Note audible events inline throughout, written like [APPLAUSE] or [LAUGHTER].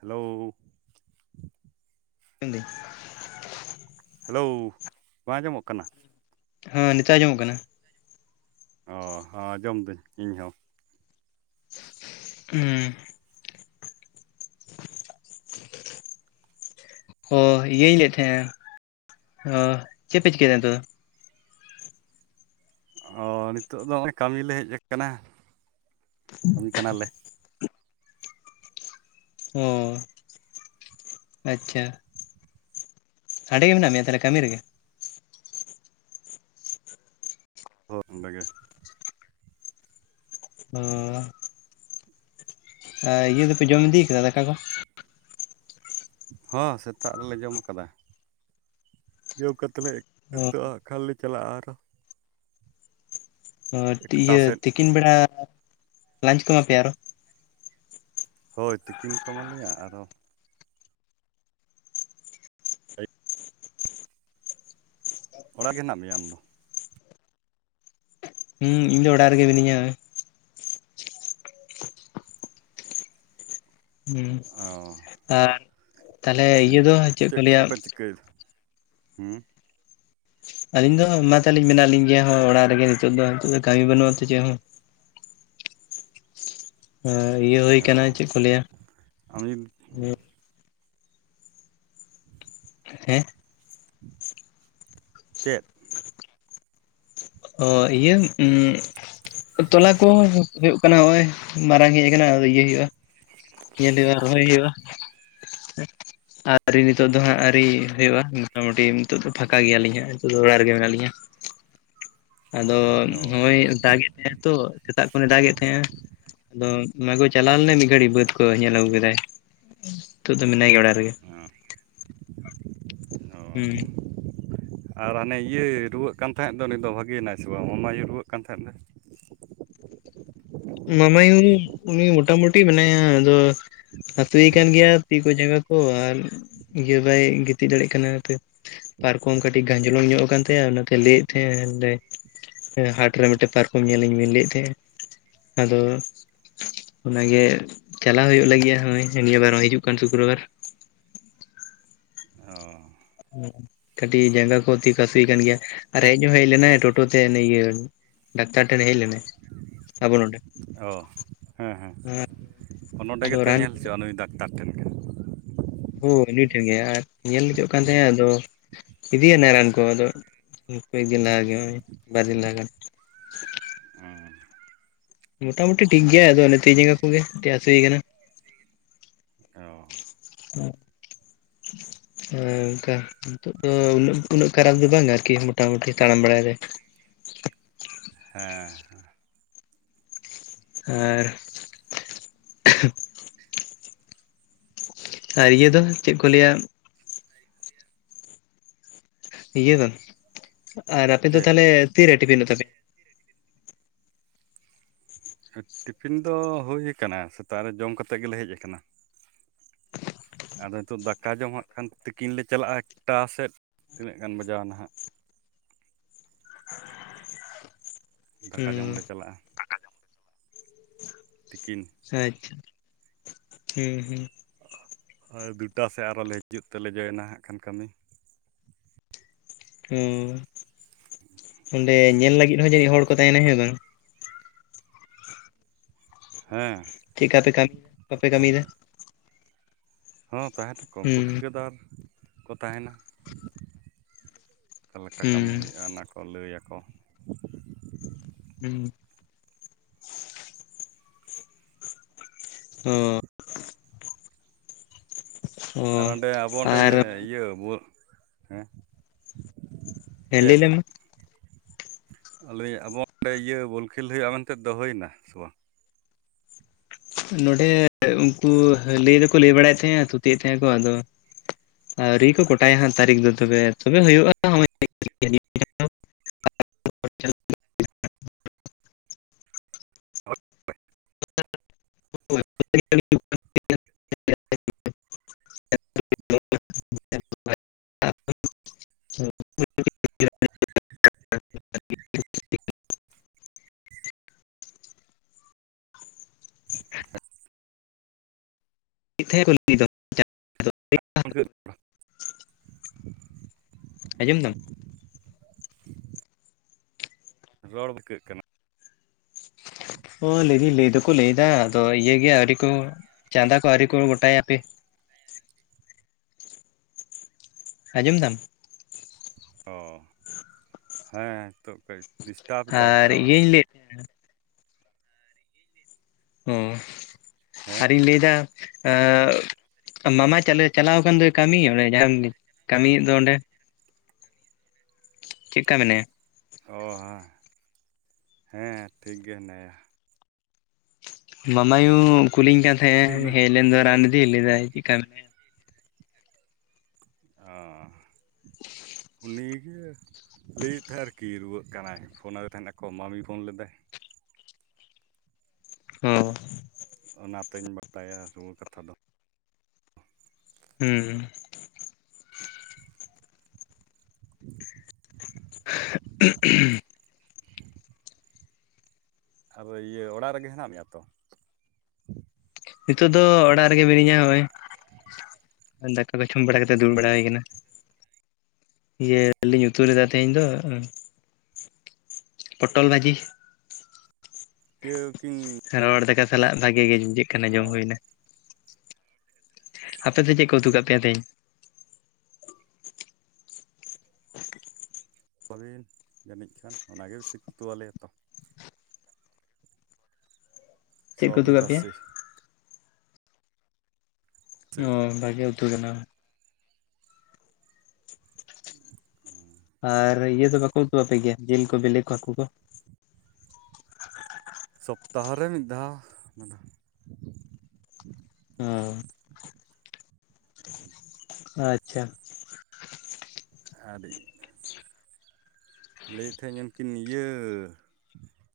Hello [UNINTELLIGIBLE] hello ᱵᱟᱝ ᱟᱸᱡᱚᱢᱚᱜ ᱠᱟᱱᱟ ᱦᱮᱸ ᱱᱮᱛᱚᱜ ᱟᱸᱢᱚᱜ ᱠᱟᱱᱟ ᱚ ᱡᱚᱢᱫᱟᱹᱧ ᱤᱧᱦᱚᱸ ᱦᱮᱸ ᱚᱻ ᱤᱭᱟᱹᱧ ᱞᱟᱹᱭᱮᱫ ᱛᱟᱦᱮᱸᱱᱟ ᱚ ᱪᱮᱫ ᱯᱮ ᱪᱤᱠᱟᱹᱭᱮᱫ ᱛᱚ ᱚ ᱱᱤᱛᱚᱜ ᱫᱚ ᱜᱮ ᱠᱟᱹᱢᱤᱞᱮ ᱦᱮᱡ ᱟᱠᱟᱱᱟ ᱠᱟᱹᱢᱤ ᱠᱟᱱᱟᱞᱮ ᱚ ᱟᱪᱪᱷᱟ ᱥᱟᱰᱮ ᱜᱮ ᱢᱮᱱᱟᱜ ᱢᱮᱭᱟ ᱛᱟᱦᱚᱞᱮ ᱠᱟᱹᱢᱤ ᱨᱮᱜᱮ ᱦᱳᱭ ᱚᱸᱰᱮ ᱜᱮ ᱦᱮᱸ ᱤᱭᱟᱹ ᱫᱚᱯᱮ ᱡᱚᱢ ᱤᱫᱤᱭ ᱠᱟᱫᱟ ᱫᱟᱠᱟ ᱠᱚ ᱦᱚᱸ ᱥᱮᱛᱟᱜ ᱨᱮᱞᱮ ᱡᱚᱢ ᱟᱠᱟᱫᱟ ᱡᱚ ᱠᱟᱛᱮ ᱞᱮᱛᱩᱟᱹᱜᱼᱟ ᱠᱷᱟᱹᱞᱤ ᱪᱞᱟᱟᱜ ᱟᱨᱚ ᱚ ᱮᱠᱴᱟ ᱤᱭᱟᱹ ᱥᱮᱫ ᱛᱤᱠᱤᱱ ᱵᱮᱲᱟ ᱞᱟᱧᱪ ᱠᱚ ᱮᱢᱟ ᱯᱮᱭᱟ ᱟᱨᱚ ᱦᱳᱭ ᱛᱤᱠᱤᱱ ᱠᱚᱢᱟ ᱞᱮᱭᱟ ᱟᱨᱚ ᱚᱲᱟᱜ ᱜᱮ ᱱᱟᱜ ᱢᱮᱭᱟ ᱟᱢ ᱫᱚ ᱦᱩᱸ ᱤᱧ ᱫᱚ ᱚᱲᱟᱜ ᱨᱮᱜᱮ ᱢᱤᱱᱟᱹᱧᱟ ᱦᱮᱸ ᱚ ᱟᱨ ᱛᱟᱦᱚᱞᱮ ᱤᱭᱟᱹ ᱫᱚ ᱪᱮᱫ ᱠᱚ ᱞᱟᱹᱭᱟ [UNINTELLIGIBLE] ᱠᱟᱹ ᱫᱚ ᱟᱹᱞᱤᱧ ᱫᱚ ᱢᱟ ᱛᱟᱞᱤᱧ ᱢᱮᱱᱟᱜ ᱞᱤᱧ ᱜᱮᱭᱟ ᱚᱲᱟᱜ ᱨᱮᱜᱮ ᱱᱤᱛᱚᱜ ᱫᱚ ᱱᱤᱛ ᱫᱚ ᱠᱟᱹᱢᱤ ᱵᱟᱹᱱᱩᱜ ᱟᱛᱚ ᱪᱮᱫ ᱦᱚᱸ ᱦ ᱤᱭᱟᱹ ᱦᱩᱭ ᱚ ᱟᱠᱟᱱᱟ ᱪᱮᱫ ᱠᱚ ᱞᱟᱹᱭᱟ ᱟᱢᱤᱱ ᱦᱮᱸ ᱪᱮᱫ ᱚ ᱤᱭᱟᱹ ᱛᱚᱞᱟ ᱠᱚ ᱦᱩᱭᱩᱜ ᱠᱟᱱᱟ ᱱᱚᱜᱚᱭ ᱢᱟᱨᱟᱝ ᱦᱮᱡ ᱟᱠᱟᱱᱟ ᱤᱭᱟᱹ ᱦᱩᱭᱩᱜᱭᱼᱟ ᱧᱮᱞ ᱦᱩᱭᱩᱜᱼᱟ ᱨᱚᱦᱚᱭ ᱦᱩᱭᱩᱜᱼᱟ ᱟᱣᱨᱤ ᱱᱤᱛᱚᱜᱜ ᱫᱚ ᱦᱟᱸᱜ ᱟᱹᱣᱨᱤ ᱦᱩᱭᱩᱜᱼᱟ ᱢᱚᱴᱟᱢᱩᱴᱤ ᱱᱤᱛᱚᱜ ᱫᱚ ᱯᱷᱟᱸᱠᱟ ᱜᱮᱭᱟᱞᱤᱧ ᱦᱜ ᱱᱤᱛᱚᱜ ᱫᱚ ᱚᱲᱟᱜ ᱨᱮᱜᱮ ᱢᱮᱱᱟᱜ ᱞᱤᱧᱟ ᱟᱫᱚ ᱚ ᱱᱚᱜ ᱚᱭ ᱫᱟᱜ ᱮᱫ ᱛᱟᱦᱮᱸᱱᱟ ᱛᱚ ᱥᱮᱛᱟᱜ ᱠᱷᱚᱱᱮ ᱫᱟᱜᱮᱫ ᱛᱟᱦᱮᱸᱼᱟ ᱟᱫᱚ ᱚᱱᱟ ᱠᱚ ᱪᱟᱞᱟᱣ ᱞᱮᱱᱟ ᱢᱤᱫ ᱜᱷᱟᱹᱲᱤᱡ ᱵᱟᱹᱫ ᱠᱚ ᱧᱮᱞ ᱟᱹᱜᱩ ᱠᱮᱫᱟᱭ ᱱᱤᱛᱚᱜ ᱫᱚ ᱢᱮᱱᱟᱭ ᱜᱮᱭᱟ ᱚᱲᱟᱜ ᱨᱮᱜᱮ ᱦᱮᱸ ᱚ ᱦᱮᱸ ᱟᱨ ᱦᱟᱱᱮ ᱤᱭᱟᱹ ᱨᱩᱣᱟᱹᱜ ᱠᱟᱱ ᱛᱟᱦᱮᱸᱫ ᱫᱚ ᱫᱚ ᱵᱷᱟᱜᱮᱭᱮᱱᱟᱭ ᱥᱮ ᱵᱟᱝ ᱢᱟᱢᱟ ᱟᱭᱳ ᱨᱩᱣᱟᱹᱜ ᱠᱟᱱ ᱛᱟᱦᱮᱸᱫ ᱫᱚ ᱢᱟᱢᱟᱭᱩ ᱩᱱᱤ ᱢᱚᱴᱟᱢᱩᱴᱤ ᱢᱮᱱᱟᱭᱟ ᱟᱫᱚ ᱦᱛᱩᱭᱮ ᱠᱟᱱ ᱜᱮᱭᱟ ᱛᱤ ᱠᱚ ᱡᱟᱸᱜᱟ ᱠᱚ ᱟᱨ ᱤᱭᱟᱹ ᱵᱟᱭ ᱜᱤᱛᱤᱡ ᱫᱟᱲᱮᱭᱟᱜ ᱠᱟᱱᱟ ᱯᱟᱨᱠᱚᱢ ᱠᱟᱹᱴᱤᱡ ᱜᱷᱟᱸᱡᱚᱞᱚᱢ ᱧᱚᱜ ᱟᱠᱛᱟ ᱚᱱᱟᱛᱮ ᱞᱟᱹᱭᱮᱫ ᱛᱟᱦᱮᱸᱟᱸᱱᱟᱰᱮ ᱦᱟᱴ ᱨᱮ ᱢᱤᱫᱴᱮᱱ ᱯᱟᱨᱠᱚᱢ ᱧᱮᱞ ᱤᱧ ᱵᱮᱤᱱ ᱞᱟᱹᱭᱮᱫ ᱛᱟᱦᱮᱸᱱᱟ ᱟᱫᱚ ᱚᱱᱟᱜ ᱜᱮ ᱪᱟᱞᱟᱟᱜ ᱦᱩᱭᱩᱜ ᱞᱟᱹᱜᱤᱫᱼᱟ ᱱᱤᱭᱟᱹ ᱵᱟᱨ ᱦᱚᱸ ᱦᱤᱡᱩᱜ ᱠᱟᱱ ᱥᱩᱠᱨᱚ ᱵᱟᱨ ᱚ ᱠᱟᱹᱴᱤᱡ ᱡᱟᱸᱜᱟ ᱠᱚ ᱛᱤ ᱠᱚ ᱦᱟᱹᱥᱩᱭ ᱠᱟᱱ ᱜᱮᱭᱟ ᱟᱨ ᱦᱮᱡ ᱦᱚᱸ ᱦᱮᱡ ᱞᱮᱱᱟᱭ ᱴᱳᱴᱳ ᱛᱮ ᱱᱩᱭ ᱤᱭᱟᱹ ᱰᱟᱠᱛᱟᱨ ᱴᱷᱮᱱ ᱮ ᱦᱮᱡ ᱞᱮᱱᱟᱭ ᱟᱵᱚ ᱱᱚᱸᱰᱮ ᱚ [UNINTELLIGIBLE] [INAUDIBLE] ᱦᱚᱸ ᱱᱚᱸᱰᱮ ᱟᱫᱚ ᱜᱮᱛᱚᱭ ᱨᱟᱱ ᱧᱮᱞ ᱠᱚ ᱦᱚᱪᱚᱼᱟ ᱱᱩᱭ ᱰᱟᱠᱛᱟᱨ ᱴᱷᱮᱱ ᱜᱮ ᱦᱳᱭ ᱩᱱᱤ ᱴᱷᱮᱱ ᱜᱮ ᱟᱨ ᱧᱮᱞ ᱦᱚᱪᱚᱜ ᱠᱟᱱ ᱛᱟᱦᱮᱸᱫ ᱟᱭ ᱟᱫᱚ ᱤᱫᱤᱭᱟᱱᱟ ᱨᱟᱱ ᱠᱚ ᱟᱫᱚ ᱠᱚᱭᱮᱠ ᱫᱤᱱ ᱞᱟᱦᱟ ᱜᱮ ᱵᱟᱨᱫᱤᱱ ᱞᱟᱦᱟ ᱜᱟᱱ [INAUDIBLE] ᱚᱢ ᱢᱚᱴᱟᱢᱩᱴᱤ ᱴᱷᱤᱠ ᱜᱮᱭᱟᱭ ᱟᱫᱚ ᱚᱱᱮ ᱛᱤ ᱡᱟᱝᱜᱟ ᱠᱚᱜᱮ ᱠᱟᱹᱴᱤᱡ ᱦᱟᱹᱥᱩᱭ ᱠᱟᱱᱟ ᱚ ᱦᱢ ᱦᱮᱸ ᱚᱱᱠᱟ ᱱᱤᱛᱚᱜ ᱫᱚ ᱩᱱᱟᱹᱜ ᱩᱱᱟᱹᱜ ᱠᱷᱟᱨᱟ ᱫᱚ ᱵᱟᱝ ᱟᱨᱠᱤ ᱢᱚᱴᱟᱢᱩᱴᱤ ᱛᱟᱲᱟᱢ ᱵᱟᱲᱟᱭ ᱫᱟᱭ ᱦᱮᱸ ᱟᱨ ᱟᱨ ᱤᱭᱟᱹ ᱫᱚ ᱪᱮᱫ ᱠᱚ ᱞᱟᱹᱭᱟ ᱤᱭᱟᱹ ᱫᱚ ᱟᱨ ᱟᱯᱮ ᱫᱚ ᱪᱮᱫ ᱛᱟᱦᱚᱞᱮ ᱛᱤᱨᱮ ᱴᱤᱯᱷᱤᱱ ᱫᱚ ᱛᱟᱯᱮ ᱴᱤᱯᱷᱤᱱ ᱫᱚ ᱦᱩᱭ ᱟᱠᱟᱱᱟ ᱥᱮᱛᱟᱜ ᱨᱮ ᱡᱚᱢ ᱠᱟᱛᱮ ᱜᱮᱞᱮ ᱦᱮᱡ ᱟᱠᱟᱱᱟ ᱟᱫᱚ ᱱᱤᱛᱚᱜ ᱫᱟᱠᱟ ᱡᱚᱢ ᱦᱟᱸᱜ ᱠᱷᱟᱱ ᱛᱤᱠᱤᱱ ᱞᱮ ᱪᱟᱞᱟᱜᱼᱟ ᱮᱠᱴᱟ ᱥᱮᱫ ᱛᱤᱱᱟᱹᱜ ᱜᱟᱱ ᱵᱟᱡᱟᱣ ᱱᱟ ᱦᱟᱸᱜ ᱫᱟᱠᱟ ᱡᱚᱢ ᱦᱩᱸ ᱞᱮ ᱪᱟᱞᱟᱜᱼᱟ ᱛᱤᱠᱤᱱ ᱟᱪᱪᱷᱟ [INAUDIBLE] ᱦᱢ ᱦᱢ ᱦᱚᱭ ᱫᱩᱴᱟ ᱥᱮᱫ ᱟᱨᱦᱚᱞᱮ ᱦᱤᱡᱩᱜ ᱛᱮᱞᱮ ᱡᱚᱭᱮᱱᱟ ᱦᱟᱸᱜ ᱠᱷᱟᱱ ᱠᱟᱹᱢᱤ ᱦᱩᱸ ᱚᱸᱰᱮ ᱧᱮᱞ ᱞᱟᱹᱜᱤᱫ ᱦᱚᱸ ᱡᱟᱹᱱᱤᱡ ᱦᱚᱲ ᱠᱚ ᱛᱟᱦᱮᱱᱟ ᱦᱮᱸ ᱵᱟᱝ ᱦᱮᱸ ᱪᱮᱫᱠᱟ ᱛᱮ [INAUDIBLE] ᱵᱟᱯᱮ ᱠᱟᱹᱢᱤᱭ ᱫᱟ ᱛᱟᱦᱮᱱᱟᱠᱚ ᱦᱚᱸ ᱛᱟᱦᱮᱱᱟᱠᱚ ᱩᱱᱠᱩ ᱦᱩᱸ ᱴᱷᱤᱠᱟᱹᱫᱟᱨ ᱠᱚ ᱛᱟᱦᱮᱱᱟ ᱚᱠᱟ ᱞᱮᱠᱟ ᱦᱩᱸ ᱠᱟᱹᱢᱤ ᱦᱩᱭᱩᱜᱼᱟ ᱚᱱᱟᱠᱚ ᱞᱟᱹᱭᱟᱠᱚ ᱦᱩᱸ ᱚ [INAUDIBLE] ᱟᱨ ᱚᱸᱰᱮ ᱟᱵᱚ ᱚᱸᱰᱮ ᱟᱨ ᱤᱭᱟᱹ ᱤᱭᱟᱹ ᱵᱳᱞ ᱦᱮᱸ ᱦᱮᱸ ᱞᱟᱹᱭᱞᱮᱢ ᱢᱟ ᱞᱟᱹᱭ ᱮᱫ ᱟᱹᱧ ᱟᱵᱚ ᱚᱸᱰᱮ ᱤᱭᱟᱹ ᱵᱚᱞ ᱠᱷᱮᱞ ᱦᱩᱭᱩᱜᱼᱟ ᱢᱮᱱᱛᱮ ᱫᱚ ᱦᱩᱭᱮᱱᱟ ᱥᱮ ᱵᱟᱝ ᱱᱚᱸᱰᱮ ᱩᱱᱠᱩ ᱞᱟᱹᱭ ᱫᱚᱠᱚ ᱞᱟᱹᱭ ᱵᱟᱲᱟᱭᱮᱫ ᱛᱟᱸᱦᱮᱫ-ᱟ ᱛᱷᱩᱛᱤᱭᱮᱫ ᱛᱟᱸᱦᱮᱜ ᱟᱠᱚ ᱟᱫᱚ ᱟᱹᱣᱨᱤ ᱠᱚ ᱠᱚᱴᱟᱭᱟ ᱦᱟᱸᱜ ᱛᱟᱹᱨᱤᱠᱷ ᱫᱚ ᱛᱚᱵᱮ ᱛᱚᱵᱮ ᱦᱩᱭᱩᱜᱼᱟ [UNINTELLIGIBLE] [UNINTELLIGIBLE] [UNINTELLIGIBLE] [UNINTELLIGIBLE] [UNINTELLIGIBLE] [INAUDIBLE] ᱟᱸᱡᱚᱢ ᱫᱟᱢ [INAUDIBLE] ᱨᱚᱲ [UNINTELLIGIBLE] ᱠᱟᱱᱟ ᱚ ᱞᱟᱹᱭ ᱫᱟᱹᱧ ᱞᱟᱹᱭ ᱫᱚᱠᱚ ᱞᱟᱹᱭᱫᱟ ᱟᱫᱚ ᱤᱭᱟᱹᱜᱮ ᱟᱹᱣᱨᱤ ᱠᱚ ᱪᱟᱸᱫᱟ ᱠᱚ ᱟᱣᱨᱤᱠᱚ ᱜᱚᱴᱟᱭᱟ ᱦᱟᱯᱮ ᱟᱸᱡᱚᱢ ᱫᱟᱢ ᱚ ᱦᱮᱸ ᱱᱤᱛᱳᱜ ᱠᱟᱹᱡ ᱰᱤᱥᱴᱟᱵᱽᱫᱟᱭ ᱟᱨ ᱴᱟᱣᱟᱨ [UNINTELLIGIBLE] ᱚ ᱦᱮᱸ ᱟᱨᱤᱧ ᱞᱟᱹᱭ ᱫᱟ ᱢᱟ ᱢᱟᱢᱟ ᱪᱟᱞᱮ ᱪᱟᱞᱟᱣ ᱟᱠᱟᱱ ᱫᱚᱭ ᱠᱟᱹᱢᱤ ᱚᱰᱮ ᱡᱟᱦᱟᱸᱢ ᱠᱟᱹᱢᱤᱭᱮᱫ ᱫᱚ ᱚᱸᱰᱮ ᱪᱮᱫᱠᱟ ᱢᱮᱱᱟᱭᱟ? ᱚ ᱦᱮᱸ ᱦᱮᱸ ᱴᱷᱤᱠ ᱜᱮ ᱦᱮᱱᱟᱭᱟ ᱢᱟᱢᱟᱭᱩ ᱠᱩᱞᱤᱧ ᱠᱟᱱ ᱛᱟᱦᱮᱸᱫ-ᱟᱭ ᱩᱱᱤ ᱦᱮᱡ ᱞᱮᱱ ᱫᱚᱭ ᱨᱟᱱ ᱤᱫᱤ ᱞᱟᱹᱭ ᱮᱫᱟᱭ ᱪᱮᱫ ᱞᱮᱠᱟ ᱢᱮᱱᱟᱭᱟ ᱚ ᱩᱱᱤᱜᱮ ᱞᱟᱹᱭ ᱮᱫ ᱛᱟᱦᱮᱸ ᱟᱨᱠᱤ ᱨᱩᱣᱟᱹᱜ ᱠᱟᱱᱟᱭ ᱯᱷᱳᱱᱟᱫᱮ ᱛᱟᱦᱮᱱᱟᱠᱚ ᱢᱟᱢᱤ ᱯᱷᱳᱱ ᱞᱮᱫᱟᱭ ᱦᱚᱸ ᱚᱱᱟᱛᱮᱧ ᱵᱟᱰᱟᱭᱟ ᱨᱩᱣᱟᱹ ᱠᱟᱛᱷᱟ ᱫᱚ ᱦᱩᱸ [INAUDIBLE] [UNINTELLIGIBLE] ᱟᱨ ᱤᱭᱟᱹ ᱚᱲᱟᱜ ᱨᱮᱜᱮ ᱦᱮᱱᱟᱜ ᱢᱮᱭᱟ ᱛᱚ ᱱᱤᱛᱚᱜ ᱫᱚ ᱚᱲᱟᱜ ᱨᱮᱜᱮ ᱢᱤᱱᱟᱹᱧᱟ ᱦᱚᱜᱼᱚᱭ ᱫᱟᱠᱟ ᱠᱚ ᱡᱚᱢ ᱵᱟᱲᱟ ᱠᱟᱛᱮ ᱫᱩᱲᱩᱵ ᱚ ᱵᱟᱲᱟ ᱦᱩᱭ ᱠᱟᱱᱟ ᱤᱭᱟᱹ ᱞᱤᱧ ᱩᱛᱩ ᱞᱮᱫᱟ ᱛᱟᱦᱮᱸᱧ ᱫᱚ ᱯᱚᱴᱚᱞ ᱵᱷᱟᱹᱡᱤ ᱤᱭᱟᱹ ᱠᱤᱱ ᱨᱚᱦᱚᱲ ᱫᱟᱠᱟ ᱥᱟᱞᱟᱜ ᱵᱷᱟᱜᱮ ᱜᱮ ᱵᱩᱡᱷᱟᱹᱜ ᱠᱟᱱᱟ ᱚ ᱡᱚᱢ ᱦᱩᱭ ᱮᱱᱟ ᱟᱯᱮ ᱫᱚ ᱪᱮᱫ ᱠᱚ ᱩᱛᱩ ᱠᱟᱜ ᱯᱮᱭᱟ ᱛᱮᱦᱮᱸᱧ ᱥᱚᱦᱟᱵᱤᱱ ᱡᱟᱹᱱᱤᱡ ᱠᱷᱟᱱ ᱚᱱᱟᱜᱮ ᱵᱤᱥᱤ ᱠᱚ ᱩᱛᱩ ᱟᱞᱮᱭᱟ ᱛᱚ ᱪᱮᱫ ᱠᱚ ᱩᱛᱩ ᱥᱚᱣᱟᱵᱤᱱ ᱠᱟᱜ ᱯᱮᱭᱟ ᱨᱟᱥᱮ ᱥᱮ ᱚ ᱵᱷᱟᱜᱮ ᱩᱛᱩ ᱠᱟᱱᱟ ᱦᱩ ᱟᱨ ᱤᱭᱟᱹ ᱫᱚ ᱵᱟᱠᱚ ᱩᱛᱩᱜ ᱟᱯᱮᱜᱮᱭᱟ ᱡᱤᱞ ᱠᱚ ᱵᱤᱞᱤ ᱠᱚ ᱦᱟᱹᱠᱩ ᱠᱚ ᱥᱚᱯᱛᱟᱦᱚ ᱨᱮ ᱢᱤᱫ ᱫᱷᱟᱣ ᱚᱱᱟ ᱚ ᱟᱪᱪᱷᱟ ᱟᱹᱰᱤ [UNINTELLIGIBLE] ᱞᱟᱹᱭ ᱮᱫ ᱛᱟᱦᱮᱱᱧ ᱩᱱᱠᱤᱱ ᱤᱭᱟᱹ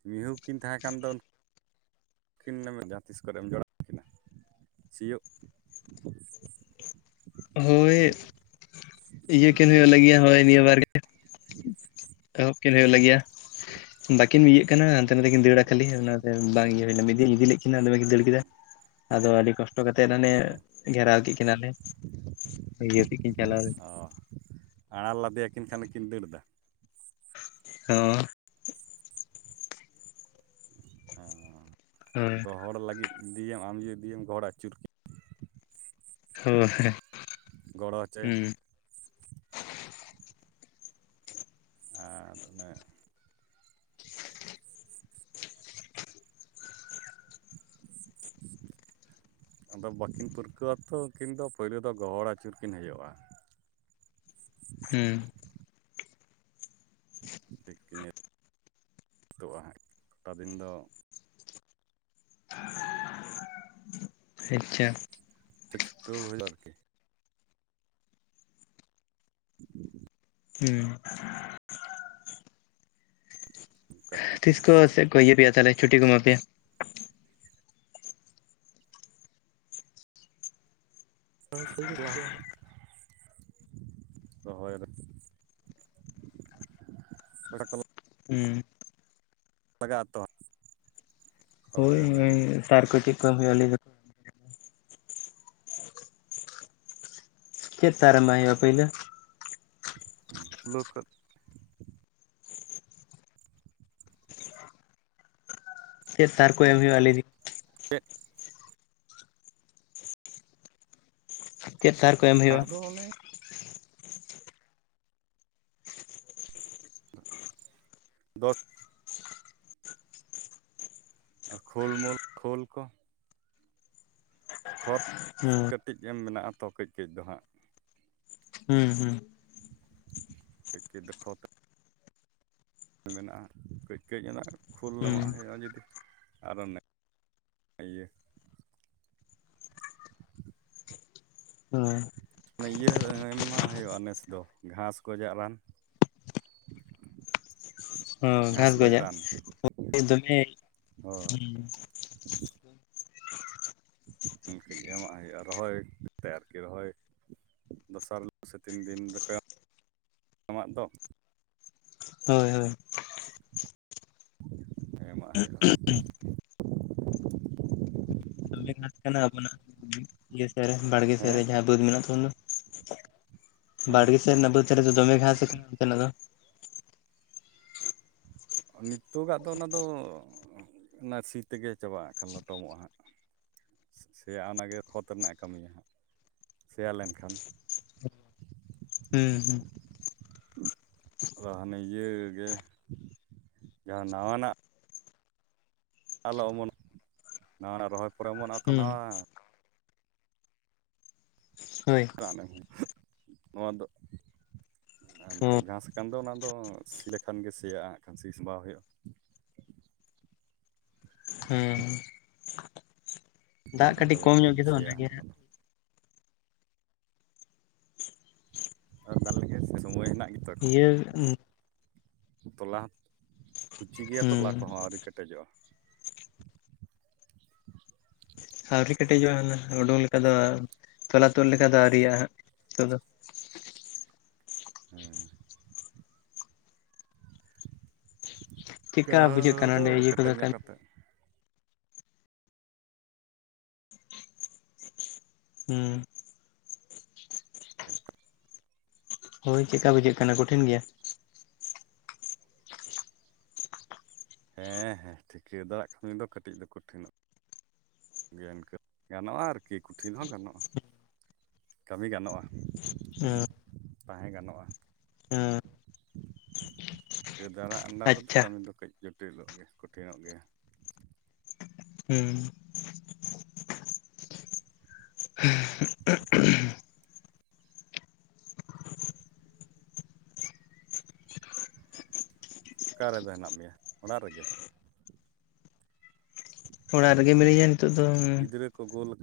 ᱢᱤᱦᱩ ᱠᱤᱱ ᱛᱟᱦᱮᱸ ᱠᱟᱱ ᱫᱚ ᱩᱱᱠᱤᱱ ᱡᱟᱦᱟᱸ ᱛᱤᱥ ᱠᱚᱨᱮ ᱮᱢ ᱡᱚᱲᱟ ᱠᱤᱱᱟ ᱥᱤᱭᱳᱜ ᱦᱳᱭ ᱤᱭᱟᱹ ᱠᱤᱱ ᱦᱩᱭᱩᱜ ᱞᱟᱹᱜᱤᱫ ᱦᱳᱭ ᱱᱤᱭᱟᱹ ᱵᱟᱨ ᱜᱮ ᱮᱦᱚᱵ ᱠᱤᱱ ᱦᱩᱭᱩᱜ ᱞᱟᱹᱜᱤᱫᱟ ᱵᱟᱹᱠᱤᱱ ᱤᱭᱟᱹᱜ ᱠᱟᱱᱟ ᱦᱟᱱᱛᱮ ᱱᱟᱛᱮ ᱠᱤᱱ ᱫᱟᱹᱲᱟ ᱠᱷᱟᱹᱞᱤ ᱚᱱᱟᱛᱮ ᱵᱟᱝ ᱤᱭᱟᱹ ᱦᱩᱭ ᱮᱱᱟ ᱢᱤᱫ ᱫᱤᱱ ᱤᱫᱤ ᱞᱮᱫ ᱠᱤᱱᱟ ᱫᱚᱢᱮᱠᱤᱱ ᱫᱟᱹᱲ ᱠᱮᱫᱟ ᱟᱫᱚ ᱟᱹᱰᱤ ᱠᱚᱥᱴᱚ ᱠᱟᱛᱮᱫ ᱦᱟᱱᱮ ᱜᱷᱮᱨᱟᱣ ᱠᱮᱫ ᱠᱤᱱᱟᱹᱞ ᱞᱮ ᱤᱭᱟᱹ ᱠᱮᱫ ᱠᱤᱱ ᱤᱭᱟᱹ ᱥᱮᱫ ᱠᱤᱱ ᱪᱟᱞᱟᱣ ᱞᱮᱱᱟ ᱚ ᱟᱲᱟᱨ ᱞᱟᱫᱮᱭᱟᱠᱤᱱ ᱠᱷᱟᱱᱠᱤᱱ ᱫᱟᱹᱲ ᱮᱫᱟ ᱦᱚ ᱚ ᱦᱳᱭ ᱜᱚᱦᱚᱲ ᱞᱟᱹᱜᱤᱫ ᱤᱫᱤᱭᱮᱢ ᱟᱢ ᱡᱩᱫᱤ ᱤᱫᱤᱭᱮᱢ ᱜᱚᱦᱚᱲ ᱟᱹᱪᱩᱨ ᱠᱮᱫ ᱦᱳᱭ ᱜᱚᱲᱚ ᱦᱚᱪᱚ ᱮᱢ ᱦᱩᱸ ᱟᱨ ᱚᱱᱮ ᱟᱫᱚ ᱵᱟᱠᱤᱱ ᱯᱮᱨᱠᱟᱹᱣ ᱟᱛᱚ ᱩᱱᱠᱤᱱ ᱫᱚ ᱯᱳᱭᱞᱳ ᱫᱚ ᱜᱚᱦᱚᱲ ᱟᱹᱪᱩᱨ ᱠᱤᱱ ᱦᱩᱭᱩᱜᱼᱟ ᱦᱮᱸ ᱴᱷᱤᱠ ᱤᱱᱼᱟ ᱮᱭ ᱠᱚᱴᱟ ᱫᱤᱱ ᱫᱚ ᱟᱪᱪᱷᱟ ᱮ ᱪᱷᱩᱴᱟᱹᱣ ᱦᱩᱭᱩᱜᱼᱟ ᱟᱨᱠᱤ [UNINTELLIGIBLE] ᱦᱮᱸ ᱠᱟᱹᱴᱤᱡ ᱛᱤᱥᱠᱚ ᱥᱮ ᱤᱭᱟᱹ ᱯᱮᱭᱟ ᱛᱟᱦᱚᱞᱮ ᱪᱷᱩᱴᱤ ᱠᱚᱮᱢᱟ ᱯᱮᱭᱟ ᱫᱚᱦᱚᱭ [UNINTELLIGIBLE] [UNINTELLIGIBLE] ᱦᱮᱸ ᱞᱟᱜᱟᱜ ᱟᱛᱚ ᱦᱳᱭ ᱤᱱᱟᱹ ᱥᱟᱨ ᱠᱚ ᱪᱮᱫ ᱠᱚ ᱮᱢ ᱦᱩᱭᱩᱜ ᱟᱛᱚ ᱪᱮᱫ ᱥᱟᱨ ᱮᱢᱟᱜ ᱦᱳᱭᱳᱜᱼᱟ ᱯᱳᱭᱞᱳ [UNINTELLIGIBLE] ᱪᱮᱫ ᱥᱟᱨ ᱠᱚ ᱮᱢ ᱦᱩᱭᱩᱜᱼᱟ ᱞᱟᱹᱭ ᱵᱤᱱ? [UNINTELLIGIBLE] ᱪᱮᱫ ᱥᱟᱨ ᱠᱚ ᱮᱢ ᱦᱩᱭᱩᱜᱼᱟ? ᱟᱨᱫᱚ ᱚᱱᱮ ᱫᱚᱥ ᱟᱨ ᱠᱷᱳᱞ ᱢᱳᱞ ᱠᱷᱳᱞ ᱠᱚ ᱾ ᱠᱷᱚᱛ ᱦᱩᱸ ᱾ ᱠᱟᱹᱴᱤᱡ ᱮᱢ ᱢᱮᱱᱟᱜᱼᱟ ᱛᱚ ᱠᱟᱹᱡ ᱠᱟᱹᱡ ᱫᱚ ᱦᱟᱸᱜ ᱾ ᱦᱩᱸ ᱦᱩᱸ ᱾ ᱠᱟᱹᱡ ᱠᱟᱹᱡ ᱫᱚ ᱠᱷᱚᱛ ᱢᱮᱱᱟᱜᱼᱟ ᱠᱟᱹᱡ ᱠᱟᱹᱡ ᱚᱱᱟ ᱠᱷᱩᱞ ᱦᱩᱸ ᱮᱢᱟᱜ ᱦᱩᱸ ᱦᱩᱭᱩᱜᱼᱟ ᱡᱩᱫᱤ ᱟᱨᱚ [UNINTELLIGIBLE] ᱦᱳᱭ ᱦᱟᱱᱮ ᱤᱭᱟᱹ ᱮᱢᱟᱜ ᱦᱩᱭᱩᱜᱼᱟ ᱱᱮᱥ ᱫᱚ ᱜᱷᱟᱸᱥ ᱜᱚᱡᱟᱜ ᱨᱟᱱ ᱾ [INAUDIBLE] ᱦᱸ ᱜᱷᱟᱥ ᱜᱷᱟᱸᱥ ᱜᱚᱡ ᱜᱚᱡᱟᱜ ᱨᱟᱱ ᱫᱚᱢᱮ ᱦᱮᱸ ᱦᱳᱭ ᱤᱱᱠᱟᱹᱜ ᱜᱮ ᱮᱢᱟᱜ ᱦᱩᱭᱩᱜᱼᱟ ᱨᱚᱦᱚᱭ ᱠᱟᱛᱮ ᱟᱨᱠᱤ ᱨᱚᱦᱚᱭ ᱫᱚᱥᱟᱨ ᱦᱤᱞᱳᱜ ᱥᱮ ᱛᱤᱱ ᱫᱤᱱ ᱨᱮᱠᱚ ᱡᱚᱢᱟᱜ ᱫᱚ ᱾ ᱦᱳᱭ ᱦᱳᱭ ᱾ ᱮᱢᱟᱜ ᱦᱩᱭᱩᱜᱼᱟ ᱾ ᱫᱚᱢᱮ ᱜᱷᱟᱥ ᱠᱟᱱᱟ ᱟᱵᱚᱱᱟᱜ ᱤᱭᱟᱹ ᱥᱮᱫ ᱨᱮ ᱵᱟᱲᱜᱮ ᱥᱮᱫ ᱨᱮ ᱦᱮᱸ ᱡᱟᱦᱟᱸ ᱵᱟᱹᱫᱽ ᱢᱮᱱᱟᱜ ᱛᱟᱵᱚᱱ ᱫᱚ ᱾ ᱦᱮᱸ ᱵᱟᱲᱜᱮ ᱥᱮᱫ ᱨᱮᱱᱟᱜ ᱵᱟᱹᱫᱽ ᱨᱮᱫᱚ ᱫᱚᱢᱮ ᱜᱷᱟᱸᱥ ᱠᱟᱱᱟ ᱚᱱᱛᱮ ᱱᱟᱜ ᱫᱚ ᱾ ᱱᱤᱛᱚᱜᱟᱜ ᱫᱚ ᱚᱱᱟ ᱫᱚ ᱱᱟᱨᱥᱤ ᱛᱮᱜᱮ ᱪᱟᱵᱟᱜᱼᱟ ᱠᱷᱟᱱ ᱞᱚᱴᱚᱢᱚᱜᱼᱟ ᱦᱟᱸᱜ ᱾ ᱥᱮᱭᱟ ᱚᱱᱟ ᱜᱮ ᱠᱷᱚᱛ ᱨᱮᱱᱟᱜ ᱠᱟᱹᱢᱤᱭᱟ ᱦᱟᱸᱜ ᱥᱮᱭᱟ ᱞᱮᱱᱠᱷᱟᱱ ᱾ ᱦᱩᱸ ᱦᱩᱸ ᱾ ᱟᱫᱚ ᱦᱟᱱᱮ ᱤᱭᱟᱹ ᱜᱮ ᱡᱟᱦᱟᱸ ᱱᱟᱣᱟᱱᱟᱜ, ᱟᱞᱚ ᱚᱢᱚᱱ ᱱᱟᱣᱟᱱᱟᱜ ᱨᱚᱦᱚᱭ ᱯᱚᱨᱮ ᱚᱢᱚᱱᱚᱜᱼᱟᱛᱚ ᱦᱩᱸ ᱱᱟᱣᱟ ᱦᱳᱭ ᱨᱟᱱ ᱱᱚᱣᱟ ᱫᱚ ᱟᱨ ᱦᱚᱸ ᱱᱤᱛᱚᱜ ᱜᱷᱟᱸᱥ ᱠᱟᱱ ᱫᱚ ᱚᱱᱟ ᱫᱚ ᱥᱤ ᱞᱮᱠᱷᱟᱱ ᱜᱮ ᱥᱮᱭᱟᱜᱼᱟ ᱠᱷᱟᱱ ᱥᱤᱥ ᱥᱟᱵᱟᱳ ᱦᱩᱭᱩᱜᱼᱟ ᱾ ᱦᱮᱸ [INAUDIBLE] ᱫᱟᱜ ᱠᱟᱹᱴᱤᱡ ᱛᱟᱦᱚᱞᱮ ᱠᱚᱢ ᱠᱷᱟᱱ ᱧᱚᱜ ᱜᱮᱛᱚ ᱥᱮᱭᱟᱜᱼᱟ ᱚᱱᱟᱜᱮ ᱚᱱᱟ ᱦᱟᱸᱜ ᱫᱚ ᱾ [UNINTELLIGIBLE] ᱥᱮ ᱥᱚᱢᱚᱭ ᱦᱮᱱᱟᱜ ᱜᱮᱛᱚ ᱾ ᱤᱭᱟᱹ ᱛᱚᱞᱟ ᱠᱩᱪᱤ ᱜᱮᱭᱟ ᱦᱩᱸ ᱛᱚᱞᱟ ᱠᱚᱦᱚᱸ ᱟᱹᱣᱨᱤ ᱠᱮᱴᱮᱡᱚᱜᱼᱟ ᱾ ᱟᱹᱣᱨᱤ ᱠᱮᱴᱮᱡᱚᱜᱼᱟ ᱦᱩᱱᱟ ᱩᱰᱩᱠ ᱞᱮᱠᱟ ᱫᱚ ᱛᱚᱞᱟ ᱛᱩᱫ ᱞᱮᱠᱟ ᱫᱚ ᱟᱹᱣᱨᱤᱭᱟᱜ ᱦᱟᱸᱜ ᱱᱤᱛᱚᱜ ᱫᱚ ᱾ ᱦᱮᱸ ᱾ ᱜᱟ ᱪᱮᱫᱠᱟ ᱵᱩᱡᱷᱟᱹᱜ ᱚᱱᱟ ᱠᱟᱱᱟ ᱫᱚ ᱚᱸᱰᱮ ᱤᱭᱟᱹ ᱠᱮᱴᱮᱡ ᱠᱚᱫᱚ ᱧᱚᱜ ᱠᱟᱹᱢᱤ ᱠᱟ ᱠᱟᱛᱮ ᱾ ᱦᱩᱸ᱾ [INAUDIBLE] ᱦᱳᱭ ᱪᱮᱫᱮᱠᱟ ᱵᱩᱡᱷᱟᱹᱜ ᱠᱟᱱᱟ ᱠᱚᱴᱷᱤᱱ ᱜᱮᱭᱟ? ᱦᱮᱸ ᱦᱮᱸ ᱴᱷᱤᱠᱟᱹ ᱫᱟᱨᱟᱜ ᱠᱟᱢᱤ ᱫᱚ ᱠᱟᱹᱴᱤᱡ ᱫᱚ ᱠᱚᱴᱷᱤᱱᱚᱜ ᱤᱱᱠᱟᱹ ᱜᱟᱱᱚᱜᱼᱟ ᱟᱨᱠᱤ ᱠᱩᱴᱷᱤᱱ ᱦᱚᱸ ᱜᱟᱱᱚᱜᱼᱟ ᱠᱟᱹᱢᱤ ᱜᱟᱱᱚᱜᱼᱟ ᱾ ᱦᱩᱸ᱾ ᱛᱟᱦᱮᱸ ᱜᱟᱱᱚᱜᱼᱟ ᱦᱩᱸ ᱾ ᱴᱤᱠᱟᱹ ᱫᱟᱨᱟ ᱟᱱᱰᱟᱨ ᱨᱮᱫᱚ ᱟᱪᱪᱷᱟ ᱠᱟᱹᱢᱤ ᱫᱚ ᱠᱟᱹᱡ ᱡᱚᱴᱤᱞᱚᱜ ᱜᱮ ᱠᱚᱴᱷᱤᱱᱚᱜ ᱜᱮᱭᱟ ᱾ ᱦᱮᱸ ᱾ ᱦᱮᱸ ᱾ ᱚᱠᱟ ᱨᱮᱫᱚ ᱦᱮᱱᱟᱜ ᱢᱮᱭᱟ ᱚᱲᱟᱜ ᱨᱮᱜᱮ? ᱚᱲᱟᱜ ᱨᱮᱜᱮ ᱢᱤᱱᱟᱹᱧᱟ ᱱᱤᱛᱚᱜ ᱫᱚ ᱦᱩᱸ ᱜᱤᱫᱽᱨᱟᱹ ᱠᱚ ᱜᱳᱞ ᱟᱠᱟᱫ